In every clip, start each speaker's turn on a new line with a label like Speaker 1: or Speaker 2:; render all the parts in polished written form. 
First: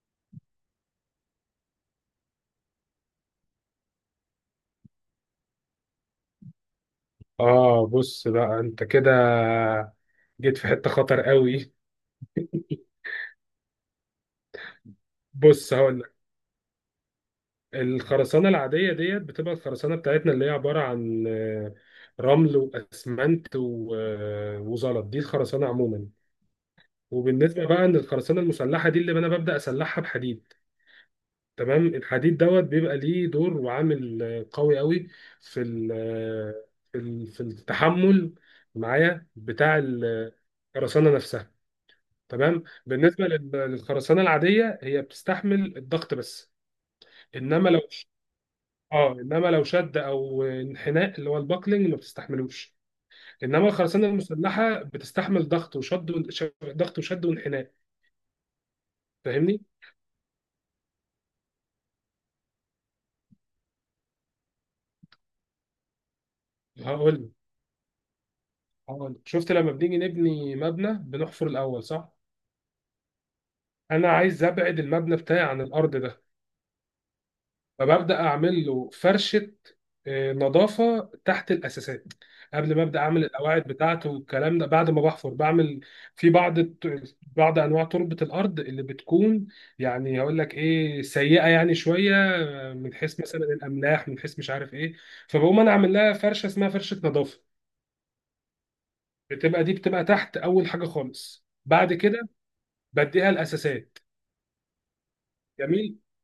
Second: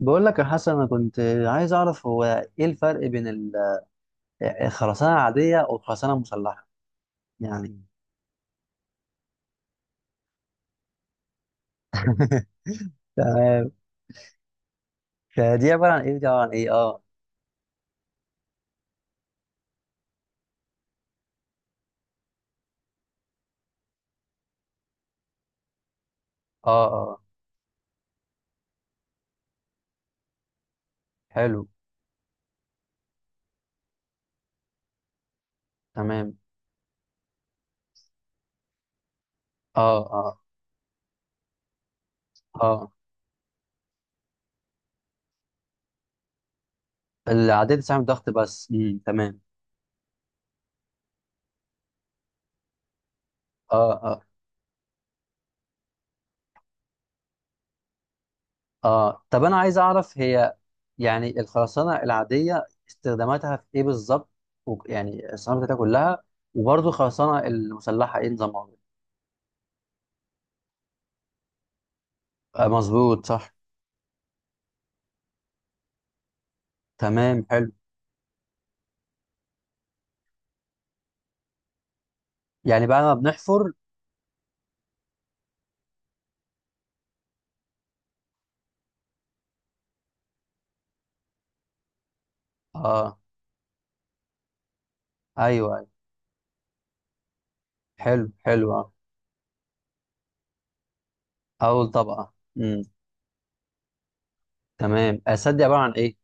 Speaker 1: بقول لك يا حسن، انا كنت عايز اعرف هو ايه الفرق بين الخرسانه العاديه والخرسانه المسلحه يعني.
Speaker 2: اه، بص بقى انت كده جيت في حتة خطر قوي.
Speaker 1: تمام. فدي
Speaker 2: بص
Speaker 1: عباره
Speaker 2: هقول
Speaker 1: عن
Speaker 2: لك،
Speaker 1: ايه دي عباره عن ايه؟ اه.
Speaker 2: الخرسانة العادية ديت بتبقى الخرسانة بتاعتنا اللي هي عبارة عن رمل واسمنت وزلط. دي الخرسانة عموما.
Speaker 1: اه، اه،
Speaker 2: وبالنسبة بقى ان الخرسانة المسلحة دي اللي انا ببدأ اسلحها بحديد.
Speaker 1: حلو.
Speaker 2: تمام، الحديد دوت بيبقى ليه دور وعامل قوي قوي في
Speaker 1: تمام،
Speaker 2: في التحمل معايا بتاع
Speaker 1: اه، اه،
Speaker 2: الخرسانة نفسها. تمام،
Speaker 1: اه،
Speaker 2: للخرسانه العاديه هي بتستحمل الضغط بس. انما
Speaker 1: العاديه
Speaker 2: لو
Speaker 1: بتستعمل ضغط بس.
Speaker 2: اه
Speaker 1: تمام.
Speaker 2: انما لو شد او انحناء اللي هو الباكلينج ما بتستحملوش. انما
Speaker 1: اه،
Speaker 2: الخرسانه
Speaker 1: اه،
Speaker 2: المسلحه بتستحمل ضغط وشد وانحناء.
Speaker 1: اه، طب انا
Speaker 2: فاهمني؟
Speaker 1: عايز اعرف هي، يعني الخرسانه العاديه استخداماتها في ايه بالظبط؟ يعني الاستخدامات بتاعتها كلها، وبرضه
Speaker 2: هقول
Speaker 1: الخرسانه المسلحه ايه نظامها؟
Speaker 2: هقول شفت لما بنيجي نبني مبنى بنحفر الاول صح؟
Speaker 1: آه، مظبوط، صح.
Speaker 2: انا عايز ابعد المبنى بتاعي عن الارض ده،
Speaker 1: تمام، حلو.
Speaker 2: فببدا اعمل له فرشه نظافه تحت الاساسات قبل ما
Speaker 1: يعني
Speaker 2: ابدا
Speaker 1: بعد ما
Speaker 2: اعمل القواعد
Speaker 1: بنحفر.
Speaker 2: بتاعته والكلام ده. بعد ما بحفر بعمل في بعض انواع تربه الارض اللي بتكون يعني، هقول لك ايه، سيئه يعني شويه، من
Speaker 1: اه،
Speaker 2: حيث مثلا الاملاح، من حيث مش عارف ايه. فبقوم
Speaker 1: ايوه،
Speaker 2: انا
Speaker 1: ايوه،
Speaker 2: اعمل لها فرشه اسمها فرشه نظافه.
Speaker 1: حلو، حلو، اه،
Speaker 2: دي بتبقى تحت اول حاجه خالص.
Speaker 1: اول
Speaker 2: بعد كده
Speaker 1: طبقه. امم،
Speaker 2: بديها الاساسات.
Speaker 1: تمام. السد دي عباره عن
Speaker 2: جميل،
Speaker 1: ايه؟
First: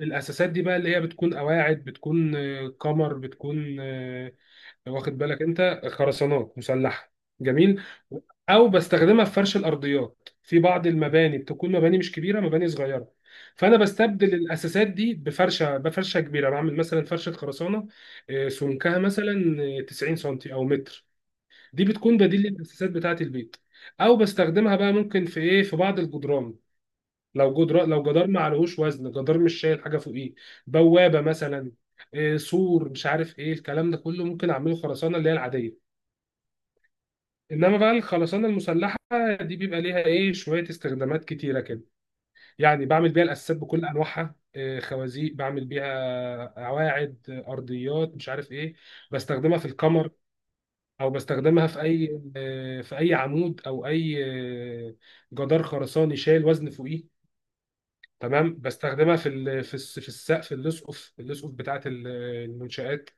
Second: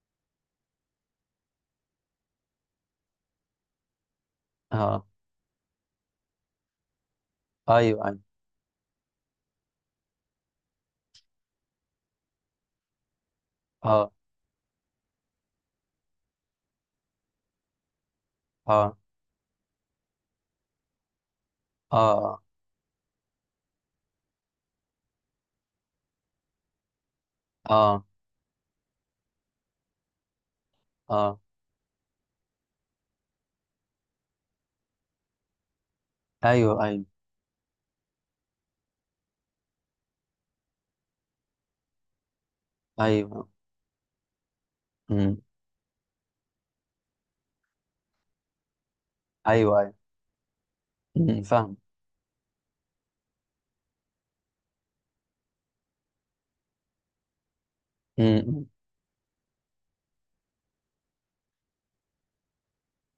Speaker 2: الاساسات دي بقى اللي هي بتكون قواعد، بتكون كمر، بتكون
Speaker 1: اه،
Speaker 2: واخد بالك انت، خرسانات مسلحه. جميل.
Speaker 1: ايوه، ايوه،
Speaker 2: او بستخدمها في فرش الارضيات في بعض المباني، بتكون مباني مش كبيره، مباني صغيره. فانا
Speaker 1: اه،
Speaker 2: بستبدل الاساسات دي بفرشه كبيره. بعمل مثلا فرشه خرسانه
Speaker 1: اه،
Speaker 2: سمكها مثلا 90 سنتي او متر. دي بتكون بديل
Speaker 1: اه،
Speaker 2: للاساسات بتاعه البيت. او بستخدمها بقى ممكن في ايه، في بعض الجدران. لو
Speaker 1: اه،
Speaker 2: جدار ما عليهوش وزن، جدار مش شايل حاجه فوقيه، بوابه
Speaker 1: اه،
Speaker 2: مثلا، سور، مش عارف ايه، الكلام ده كله ممكن اعمله خرسانه اللي هي العاديه.
Speaker 1: ايوه، ايوه،
Speaker 2: انما بقى الخرسانه المسلحه دي بيبقى ليها ايه، شويه استخدامات كتيره كده. يعني بعمل بيها
Speaker 1: ايوه،
Speaker 2: الاساسات بكل انواعها، خوازيق،
Speaker 1: امم،
Speaker 2: بعمل بيها قواعد، ارضيات، مش عارف ايه. بستخدمها في
Speaker 1: ايوه، ايوه،
Speaker 2: الكمر، او
Speaker 1: امم،
Speaker 2: بستخدمها
Speaker 1: فاهم.
Speaker 2: في اي في اي عمود او اي آه، جدار خرساني شايل وزن فوقيه. تمام،
Speaker 1: امم،
Speaker 2: بستخدمها في في السقف اللصقف بتاعت المنشآت.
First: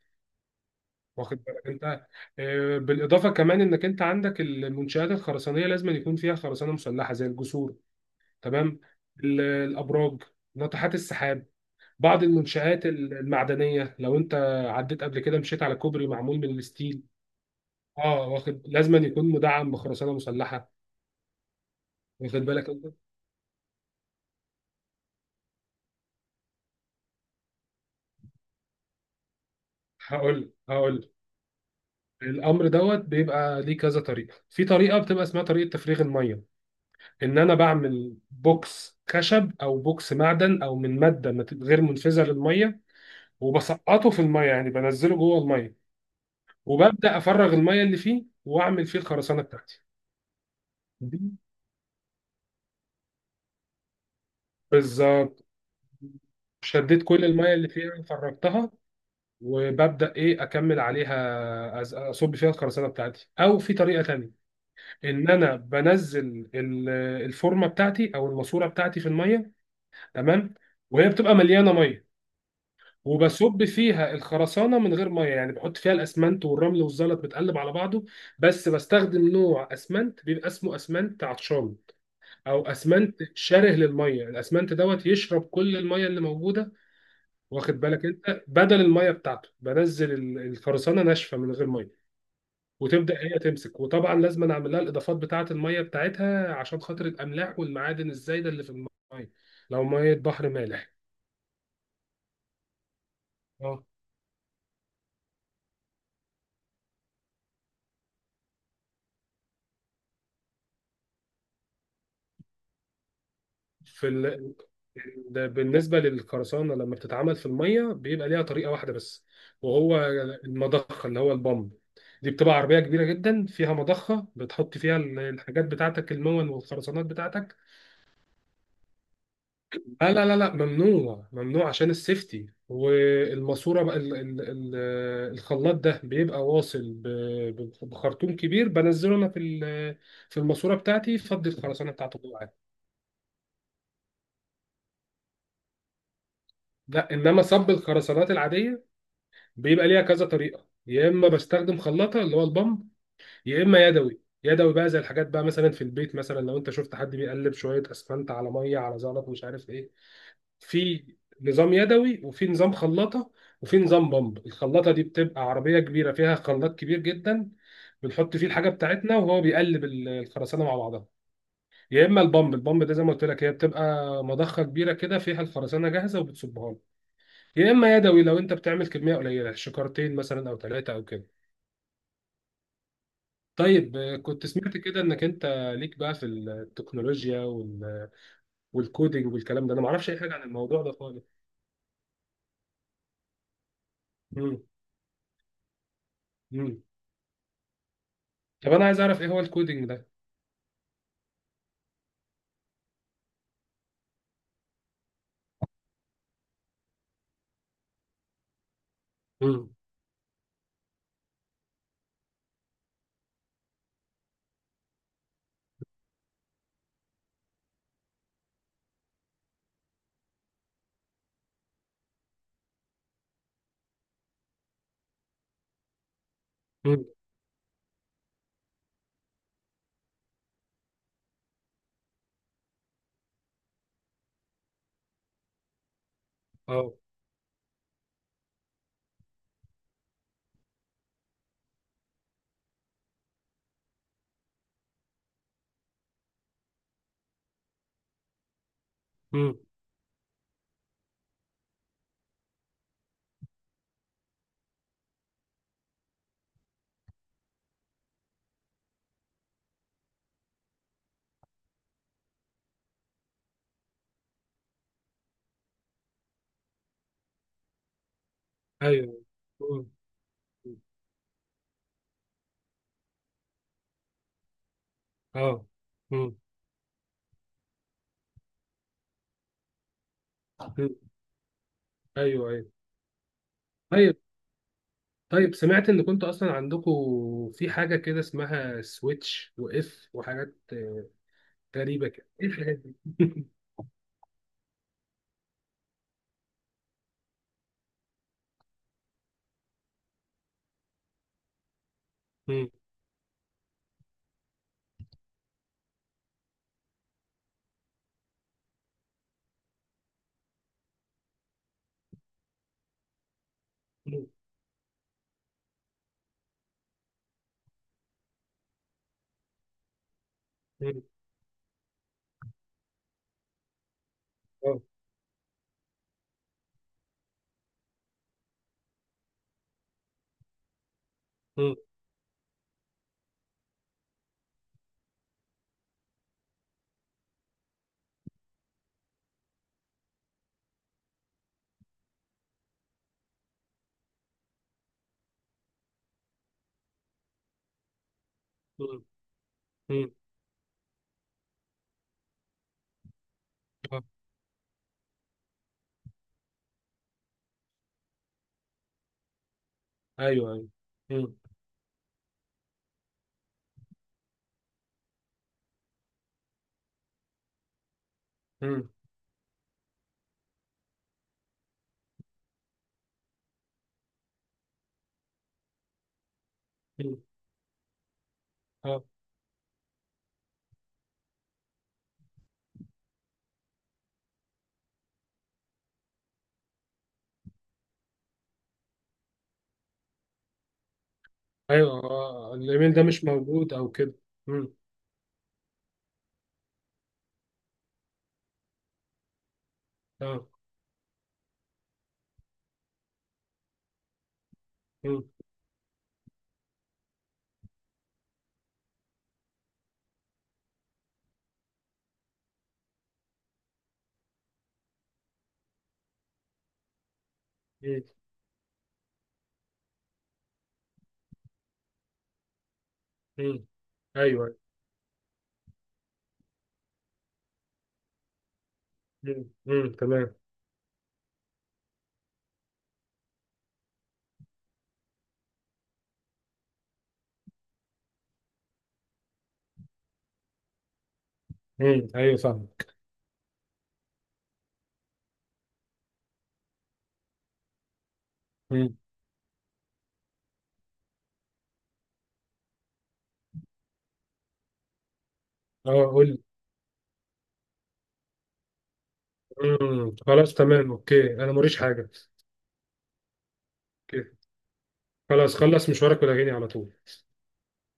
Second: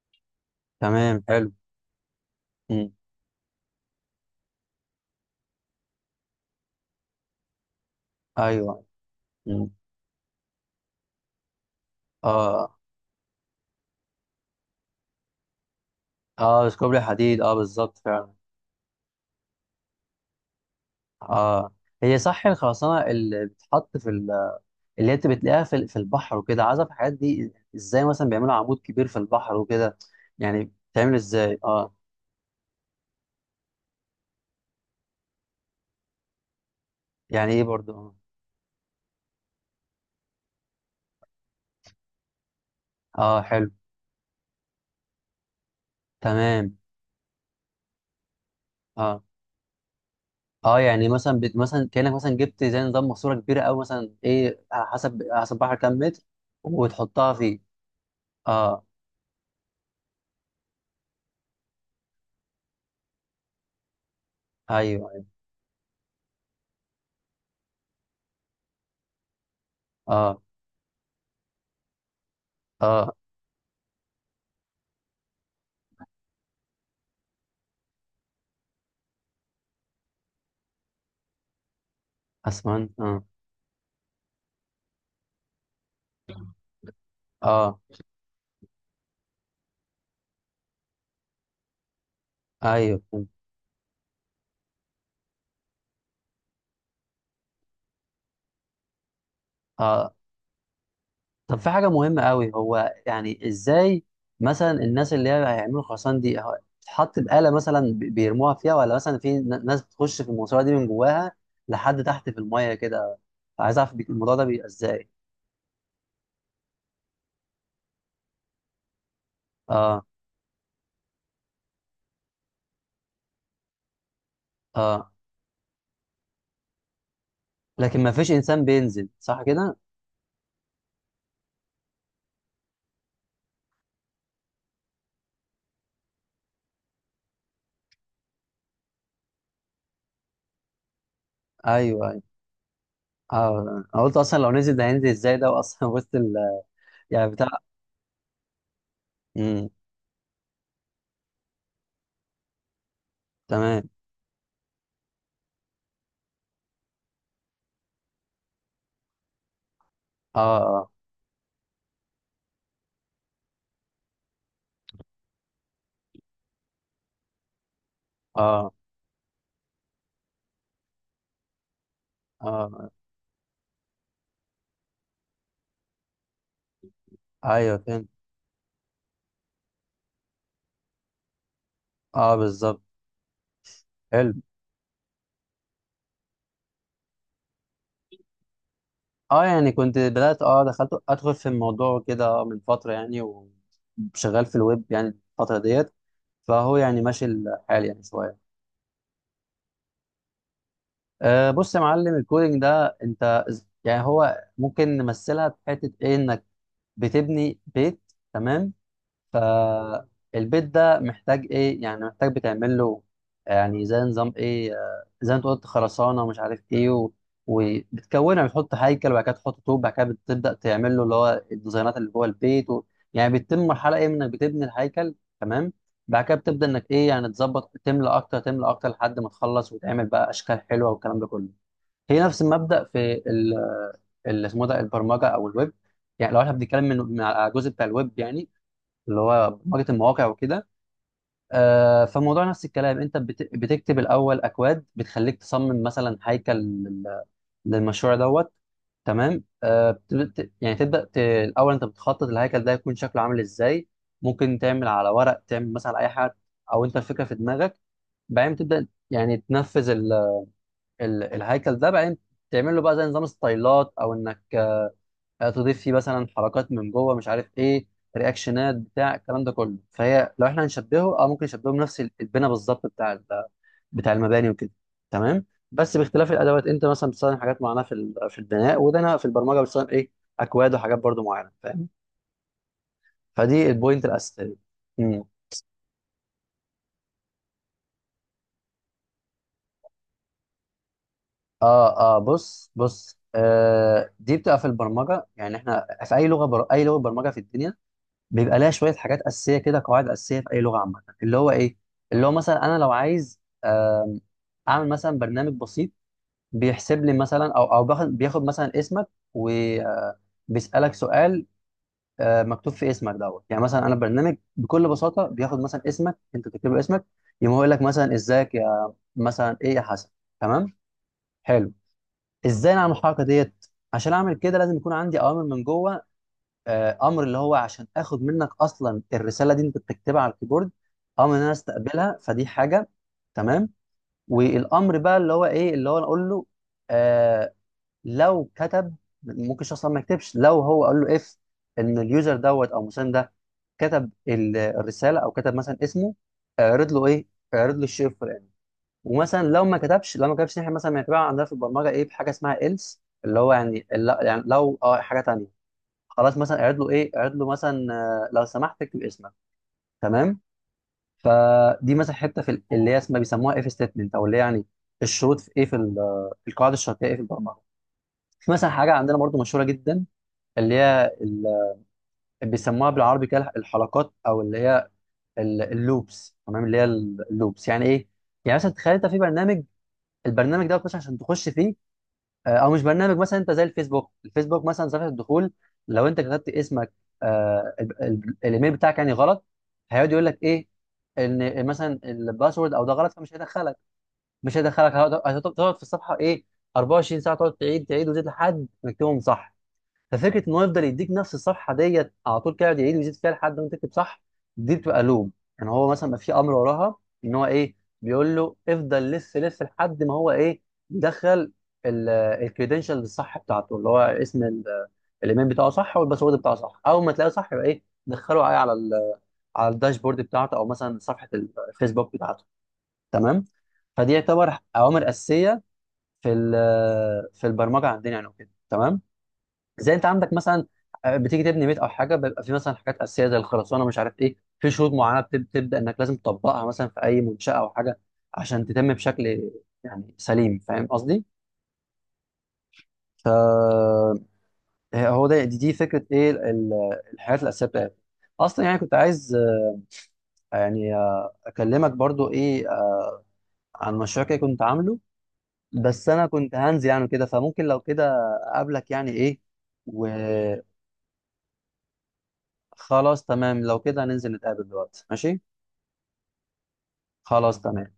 Speaker 1: تمام،
Speaker 2: واخد
Speaker 1: حلو.
Speaker 2: بالك انت؟
Speaker 1: امم،
Speaker 2: بالاضافه كمان انك انت عندك المنشات الخرسانيه لازم يكون فيها خرسانه مسلحه زي الجسور. تمام،
Speaker 1: ايوه، امم،
Speaker 2: الابراج، ناطحات السحاب. بعض
Speaker 1: اه،
Speaker 2: المنشآت المعدنيه، لو انت عديت قبل كده مشيت على كوبري معمول من
Speaker 1: اه، بس كوبري
Speaker 2: الستيل،
Speaker 1: حديد، اه بالظبط
Speaker 2: اه
Speaker 1: فعلا.
Speaker 2: واخد، لازم أن يكون مدعم بخرسانه مسلحه.
Speaker 1: اه، هي
Speaker 2: واخد
Speaker 1: صح
Speaker 2: بالك انت؟
Speaker 1: الخرسانه اللي بتتحط في، اللي انت بتلاقيها في البحر وكده، عايز اعرف الحاجات دي ازاي، مثلا بيعملوا عمود كبير في البحر وكده،
Speaker 2: هقول
Speaker 1: يعني
Speaker 2: هقول
Speaker 1: بتعمل ازاي؟ اه.
Speaker 2: الامر دوت بيبقى ليه كذا طريقه. في طريقه بتبقى اسمها طريقه تفريغ الميه، ان
Speaker 1: يعني
Speaker 2: انا
Speaker 1: ايه برضو؟ اه،
Speaker 2: بعمل بوكس خشب او بوكس معدن او من ماده غير منفذه للميه،
Speaker 1: اه، حلو،
Speaker 2: وبسقطه في الميه يعني بنزله جوه الميه،
Speaker 1: تمام،
Speaker 2: وببدا افرغ الميه اللي فيه واعمل فيه
Speaker 1: اه،
Speaker 2: الخرسانه بتاعتي.
Speaker 1: اه، يعني
Speaker 2: دي
Speaker 1: مثلا مثلا كانك مثلا جبت زي نظام ماسوره كبيره، او مثلا ايه، على حسب على
Speaker 2: بالظبط،
Speaker 1: حسب البحر كام متر.
Speaker 2: شديت كل
Speaker 1: وتحطها
Speaker 2: الميه
Speaker 1: فيه.
Speaker 2: اللي فيها فرغتها
Speaker 1: اه،
Speaker 2: وببدا ايه، اكمل عليها اصب فيها الخرسانه بتاعتي. او في طريقه تانية،
Speaker 1: ايوه، ايوه،
Speaker 2: ان انا بنزل الفورمه بتاعتي او الماسوره بتاعتي في الميه.
Speaker 1: اه،
Speaker 2: تمام، وهي بتبقى مليانه ميه،
Speaker 1: اه،
Speaker 2: وبصب فيها الخرسانه من غير ميه. يعني بحط فيها الاسمنت والرمل والزلط متقلب على بعضه، بس بستخدم نوع اسمنت بيبقى اسمه اسمنت عطشان او
Speaker 1: اسمنت،
Speaker 2: اسمنت
Speaker 1: اه،
Speaker 2: شره للميه. الاسمنت دوت يشرب كل الميه اللي موجوده.
Speaker 1: اه،
Speaker 2: واخد بالك انت؟ بدل الميه بتاعته بنزل الخرسانه ناشفه من غير ميه،
Speaker 1: ايوه
Speaker 2: وتبدا
Speaker 1: فهمت.
Speaker 2: هي تمسك. وطبعا لازم أنا اعمل لها الاضافات بتاعه الميه بتاعتها عشان خاطر الاملاح والمعادن الزايده اللي في الميه لو ميه
Speaker 1: اه،
Speaker 2: بحر مالح.
Speaker 1: طب في حاجة مهمة قوي، هو يعني
Speaker 2: اه،
Speaker 1: ازاي مثلا الناس اللي هي هيعملوا خرسانة دي، هو بتتحط بآلة، مثلا بيرموها فيها، ولا مثلا في ناس بتخش في الماسورة دي من جواها لحد تحت في المية كده؟ عايز اعرف
Speaker 2: في
Speaker 1: الموضوع ده بيبقى ازاي؟
Speaker 2: بالنسبة للقرصانة لما بتتعمل في المية بيبقى ليها طريقة واحدة بس، وهو
Speaker 1: اه،
Speaker 2: المضخة اللي هو البامب. دي بتبقى عربية كبيرة جدا، فيها مضخة، بتحط فيها
Speaker 1: اه،
Speaker 2: الحاجات بتاعتك، المون والخرسانات بتاعتك.
Speaker 1: لكن ما فيش انسان بينزل صح كده؟
Speaker 2: لا لا لا لا، ممنوع ممنوع، عشان السيفتي. والماسورة بقى، ال ال ال الخلاط ده بيبقى واصل بخرطوم كبير، بنزله انا في في الماسورة بتاعتي، فضي الخرسانة
Speaker 1: ايوه،
Speaker 2: بتاعته
Speaker 1: ايوه،
Speaker 2: جوه عادي.
Speaker 1: اه، انا قلت اصلا لو نزل ده هينزل ازاي ده اصلا وسط
Speaker 2: لا،
Speaker 1: يعني
Speaker 2: انما
Speaker 1: بتاع،
Speaker 2: صب الخرسانات العادية
Speaker 1: امم،
Speaker 2: بيبقى ليها كذا طريقه. يا اما بستخدم خلاطه اللي هو البامب، يا اما
Speaker 1: تمام،
Speaker 2: يدوي يدوي بقى. زي الحاجات بقى مثلا في البيت مثلا، لو انت شفت حد بيقلب شويه اسفنت على ميه على زلط مش عارف ايه.
Speaker 1: اه، اه،
Speaker 2: في نظام يدوي، وفي نظام خلاطه، وفي نظام بامب. الخلاطه دي بتبقى عربيه كبيره فيها خلاط كبير جدا، بنحط فيه الحاجه
Speaker 1: اه،
Speaker 2: بتاعتنا وهو بيقلب الخرسانه مع بعضها. يا اما البامب
Speaker 1: اه،
Speaker 2: ده زي ما قلت لك هي بتبقى مضخه كبيره كده فيها الخرسانه جاهزه وبتصبها لك. يا
Speaker 1: ايوه
Speaker 2: اما
Speaker 1: فهمت.
Speaker 2: يدوي لو انت بتعمل كميه قليله، شكارتين مثلا او ثلاثه او كده.
Speaker 1: اه بالظبط،
Speaker 2: طيب
Speaker 1: حلو.
Speaker 2: كنت سمعت كده انك انت ليك بقى في التكنولوجيا والكودينج
Speaker 1: اه،
Speaker 2: والكلام
Speaker 1: يعني
Speaker 2: ده. انا ما
Speaker 1: كنت
Speaker 2: اعرفش اي حاجه عن
Speaker 1: بدأت، اه
Speaker 2: الموضوع
Speaker 1: دخلت
Speaker 2: ده خالص.
Speaker 1: ادخل في الموضوع كده من فترة يعني، وشغال في
Speaker 2: مم.
Speaker 1: الويب يعني الفترة ديت، فهو
Speaker 2: مم.
Speaker 1: يعني ماشي الحال يعني شوية.
Speaker 2: طب انا عايز اعرف ايه هو الكودينج ده.
Speaker 1: بص يا معلم، الكودينج ده انت يعني هو ممكن نمثلها في حتة ايه، انك بتبني بيت. تمام.
Speaker 2: مم.
Speaker 1: فالبيت ده محتاج ايه يعني؟ محتاج بتعمل له يعني زي نظام ايه، زي ما انت قلت خرسانه ومش عارف ايه وبتكونها بتحط هيكل، وبعد كده تحط طوب، بعد كده بتبدا تعمل له اللي هو الديزاينات اللي جوه البيت يعني بتتم مرحله ايه، انك بتبني الهيكل. تمام. بعد كده بتبدا انك
Speaker 2: مم.
Speaker 1: ايه يعني، تظبط، تملى اكتر تملى اكتر لحد ما تخلص، وتعمل بقى اشكال حلوه والكلام ده كله. هي نفس المبدا في اللي اسمه ده البرمجه او الويب. يعني لو احنا بنتكلم
Speaker 2: اه.
Speaker 1: من على الجزء بتاع الويب، يعني اللي هو برمجه المواقع وكده. فالموضوع نفس الكلام، انت بتكتب الاول اكواد بتخليك تصمم مثلا هيكل للمشروع دوت. تمام.
Speaker 2: مم.
Speaker 1: يعني تبدا الاول انت بتخطط الهيكل ده يكون شكله عامل ازاي. ممكن تعمل على ورق، تعمل مثلا اي حاجه، او انت الفكره في دماغك. بعدين تبدا يعني تنفذ ال الهيكل ده. بعدين تعمل له بقى زي نظام ستايلات، او انك تضيف فيه مثلا حركات من جوه، مش عارف ايه، رياكشنات بتاع
Speaker 2: ايوه.
Speaker 1: الكلام ده كله.
Speaker 2: مم.
Speaker 1: فهي لو احنا هنشبهه، ممكن نشبهه بنفس البناء بالظبط، بتاع المباني وكده. تمام.
Speaker 2: اه.
Speaker 1: بس باختلاف
Speaker 2: مم.
Speaker 1: الادوات، انت مثلا بتستخدم حاجات معينه في البناء، وده انا في البرمجه بستخدم ايه، اكواد
Speaker 2: مم.
Speaker 1: وحاجات برضو معينه، فاهم.
Speaker 2: ايوه ايوه.
Speaker 1: فدي البوينت
Speaker 2: طيب.
Speaker 1: الاساسيه. مم.
Speaker 2: طيب سمعت ان كنت اصلا عندكم في حاجه كده اسمها سويتش واف وحاجات غريبه
Speaker 1: اه، اه،
Speaker 2: كده، ايه
Speaker 1: بص
Speaker 2: الحاجات
Speaker 1: بص،
Speaker 2: دي؟
Speaker 1: دي بتبقى في البرمجه، يعني احنا في اي لغه برمجه في الدنيا بيبقى لها شويه حاجات اساسيه كده، قواعد اساسيه في اي لغه عامه، اللي هو ايه، اللي هو مثلا
Speaker 2: مم.
Speaker 1: انا لو عايز اعمل مثلا برنامج بسيط بيحسب لي مثلا، او بياخد مثلا اسمك وبيسالك سؤال، مكتوب في اسمك دوت. يعني مثلا انا
Speaker 2: مم.
Speaker 1: برنامج بكل بساطه بياخد مثلا اسمك، انت تكتب له اسمك، يقوم هو يقول لك مثلا ازيك يا مثلا ايه يا حسن. تمام،
Speaker 2: مم.
Speaker 1: حلو. ازاي نعمل الحركه ديت؟ عشان اعمل كده لازم
Speaker 2: اه.
Speaker 1: يكون عندي اوامر من جوه، امر اللي هو عشان اخد منك اصلا الرساله دي انت بتكتبها على الكيبورد، امر ان انا
Speaker 2: مم.
Speaker 1: استقبلها، فدي حاجه. تمام. والامر بقى اللي هو ايه، اللي هو انا اقول له آه لو كتب، ممكن الشخص أصلاً ما يكتبش، لو هو قال له اف، ان اليوزر دوت او مسان ده كتب الرساله او كتب مثلا اسمه، اعرض له ايه، اعرض له الشيء الفلاني.
Speaker 2: مم.
Speaker 1: ومثلا لو ما
Speaker 2: مم.
Speaker 1: كتبش لو ما كتبش احنا مثلا بنعتبرها عندنا في البرمجه ايه، بحاجه اسمها else، اللي هو يعني
Speaker 2: آه.
Speaker 1: يعني لو حاجه تانيه، خلاص مثلا اعرض له ايه، اعرض له مثلا لو سمحت اكتب اسمك. تمام.
Speaker 2: ايوه ايوه. مم.
Speaker 1: فدي مثلا حته اللي هي اسمها بيسموها اف ستيتمنت، او اللي هي يعني الشروط، في ايه، في ال- آه، القواعد الشرطيه ايه في البرمجه. في مثلا
Speaker 2: مم.
Speaker 1: حاجه عندنا برضو مشهوره جدا، اللي هي بيسموها بالعربي كده الحلقات، او اللي هي اللوبس. تمام. اللي هي
Speaker 2: مم.
Speaker 1: اللوبس يعني ايه؟ يعني مثلا تخيل
Speaker 2: اه.
Speaker 1: انت في برنامج، البرنامج ده بتخش، عشان تخش فيه، او مش برنامج، مثلا انت زي الفيسبوك مثلا صفحه الدخول، لو انت كتبت اسمك، الايميل بتاعك يعني غلط، هيقعد يقول لك ايه، ان
Speaker 2: ايوه
Speaker 1: مثلا
Speaker 2: آه. آه.
Speaker 1: الباسورد او
Speaker 2: الايميل
Speaker 1: ده
Speaker 2: ده
Speaker 1: غلط،
Speaker 2: مش
Speaker 1: فمش
Speaker 2: موجود
Speaker 1: هيدخلك.
Speaker 2: او كده.
Speaker 1: مش
Speaker 2: مم.
Speaker 1: هيدخلك، تقعد في الصفحه ايه 24 ساعه، تقعد تعيد تعيد وتزيد لحد ما تكتبهم صح. ففكره
Speaker 2: اه.
Speaker 1: ان هو يفضل يديك نفس الصفحه ديت على طول كده، يقعد يعيد ويزيد فيها لحد ما تكتب صح. دي بتبقى
Speaker 2: مم.
Speaker 1: لوم. يعني هو مثلا ما في امر وراها، ان هو ايه، بيقول له افضل لف لف لحد ما هو ايه، يدخل الكريدنشال الصح بتاعته، اللي هو اسم الايميل بتاعه صح، والباسورد بتاعه صح، اول ما تلاقيه صح يبقى ايه،
Speaker 2: مم.
Speaker 1: دخله على على الداشبورد بتاعته، او مثلا صفحه الفيسبوك بتاعته. تمام.
Speaker 2: مم.
Speaker 1: فدي
Speaker 2: ايوه.
Speaker 1: يعتبر اوامر اساسيه في البرمجه عندنا يعني وكده. تمام.
Speaker 2: مم. مم.
Speaker 1: زي انت عندك
Speaker 2: تمام.
Speaker 1: مثلا، بتيجي تبني بيت او حاجه، بيبقى في مثلا حاجات اساسيه زي الخرسانه، مش عارف ايه، في شروط معينه تبدا انك لازم تطبقها مثلا في اي منشاه او حاجه عشان تتم بشكل يعني سليم، فاهم قصدي؟
Speaker 2: مم. ايوه فاهمك.
Speaker 1: فهو ده، دي فكره ايه الحاجات الاساسيه بتاعتي اصلا. يعني كنت
Speaker 2: مم.
Speaker 1: عايز يعني آه، اكلمك برضو ايه عن مشروع كده كنت عامله،
Speaker 2: اه،
Speaker 1: بس
Speaker 2: قول
Speaker 1: انا
Speaker 2: لي.
Speaker 1: كنت هنزل يعني كده، فممكن لو كده اقابلك يعني ايه،
Speaker 2: مم. خلاص
Speaker 1: وخلاص.
Speaker 2: تمام، اوكي، انا موريش حاجه.
Speaker 1: تمام. لو كده
Speaker 2: اوكي.
Speaker 1: هننزل نتقابل دلوقتي، ماشي.
Speaker 2: خلاص، خلص مشوارك ولا على طول؟
Speaker 1: خلاص، تمام.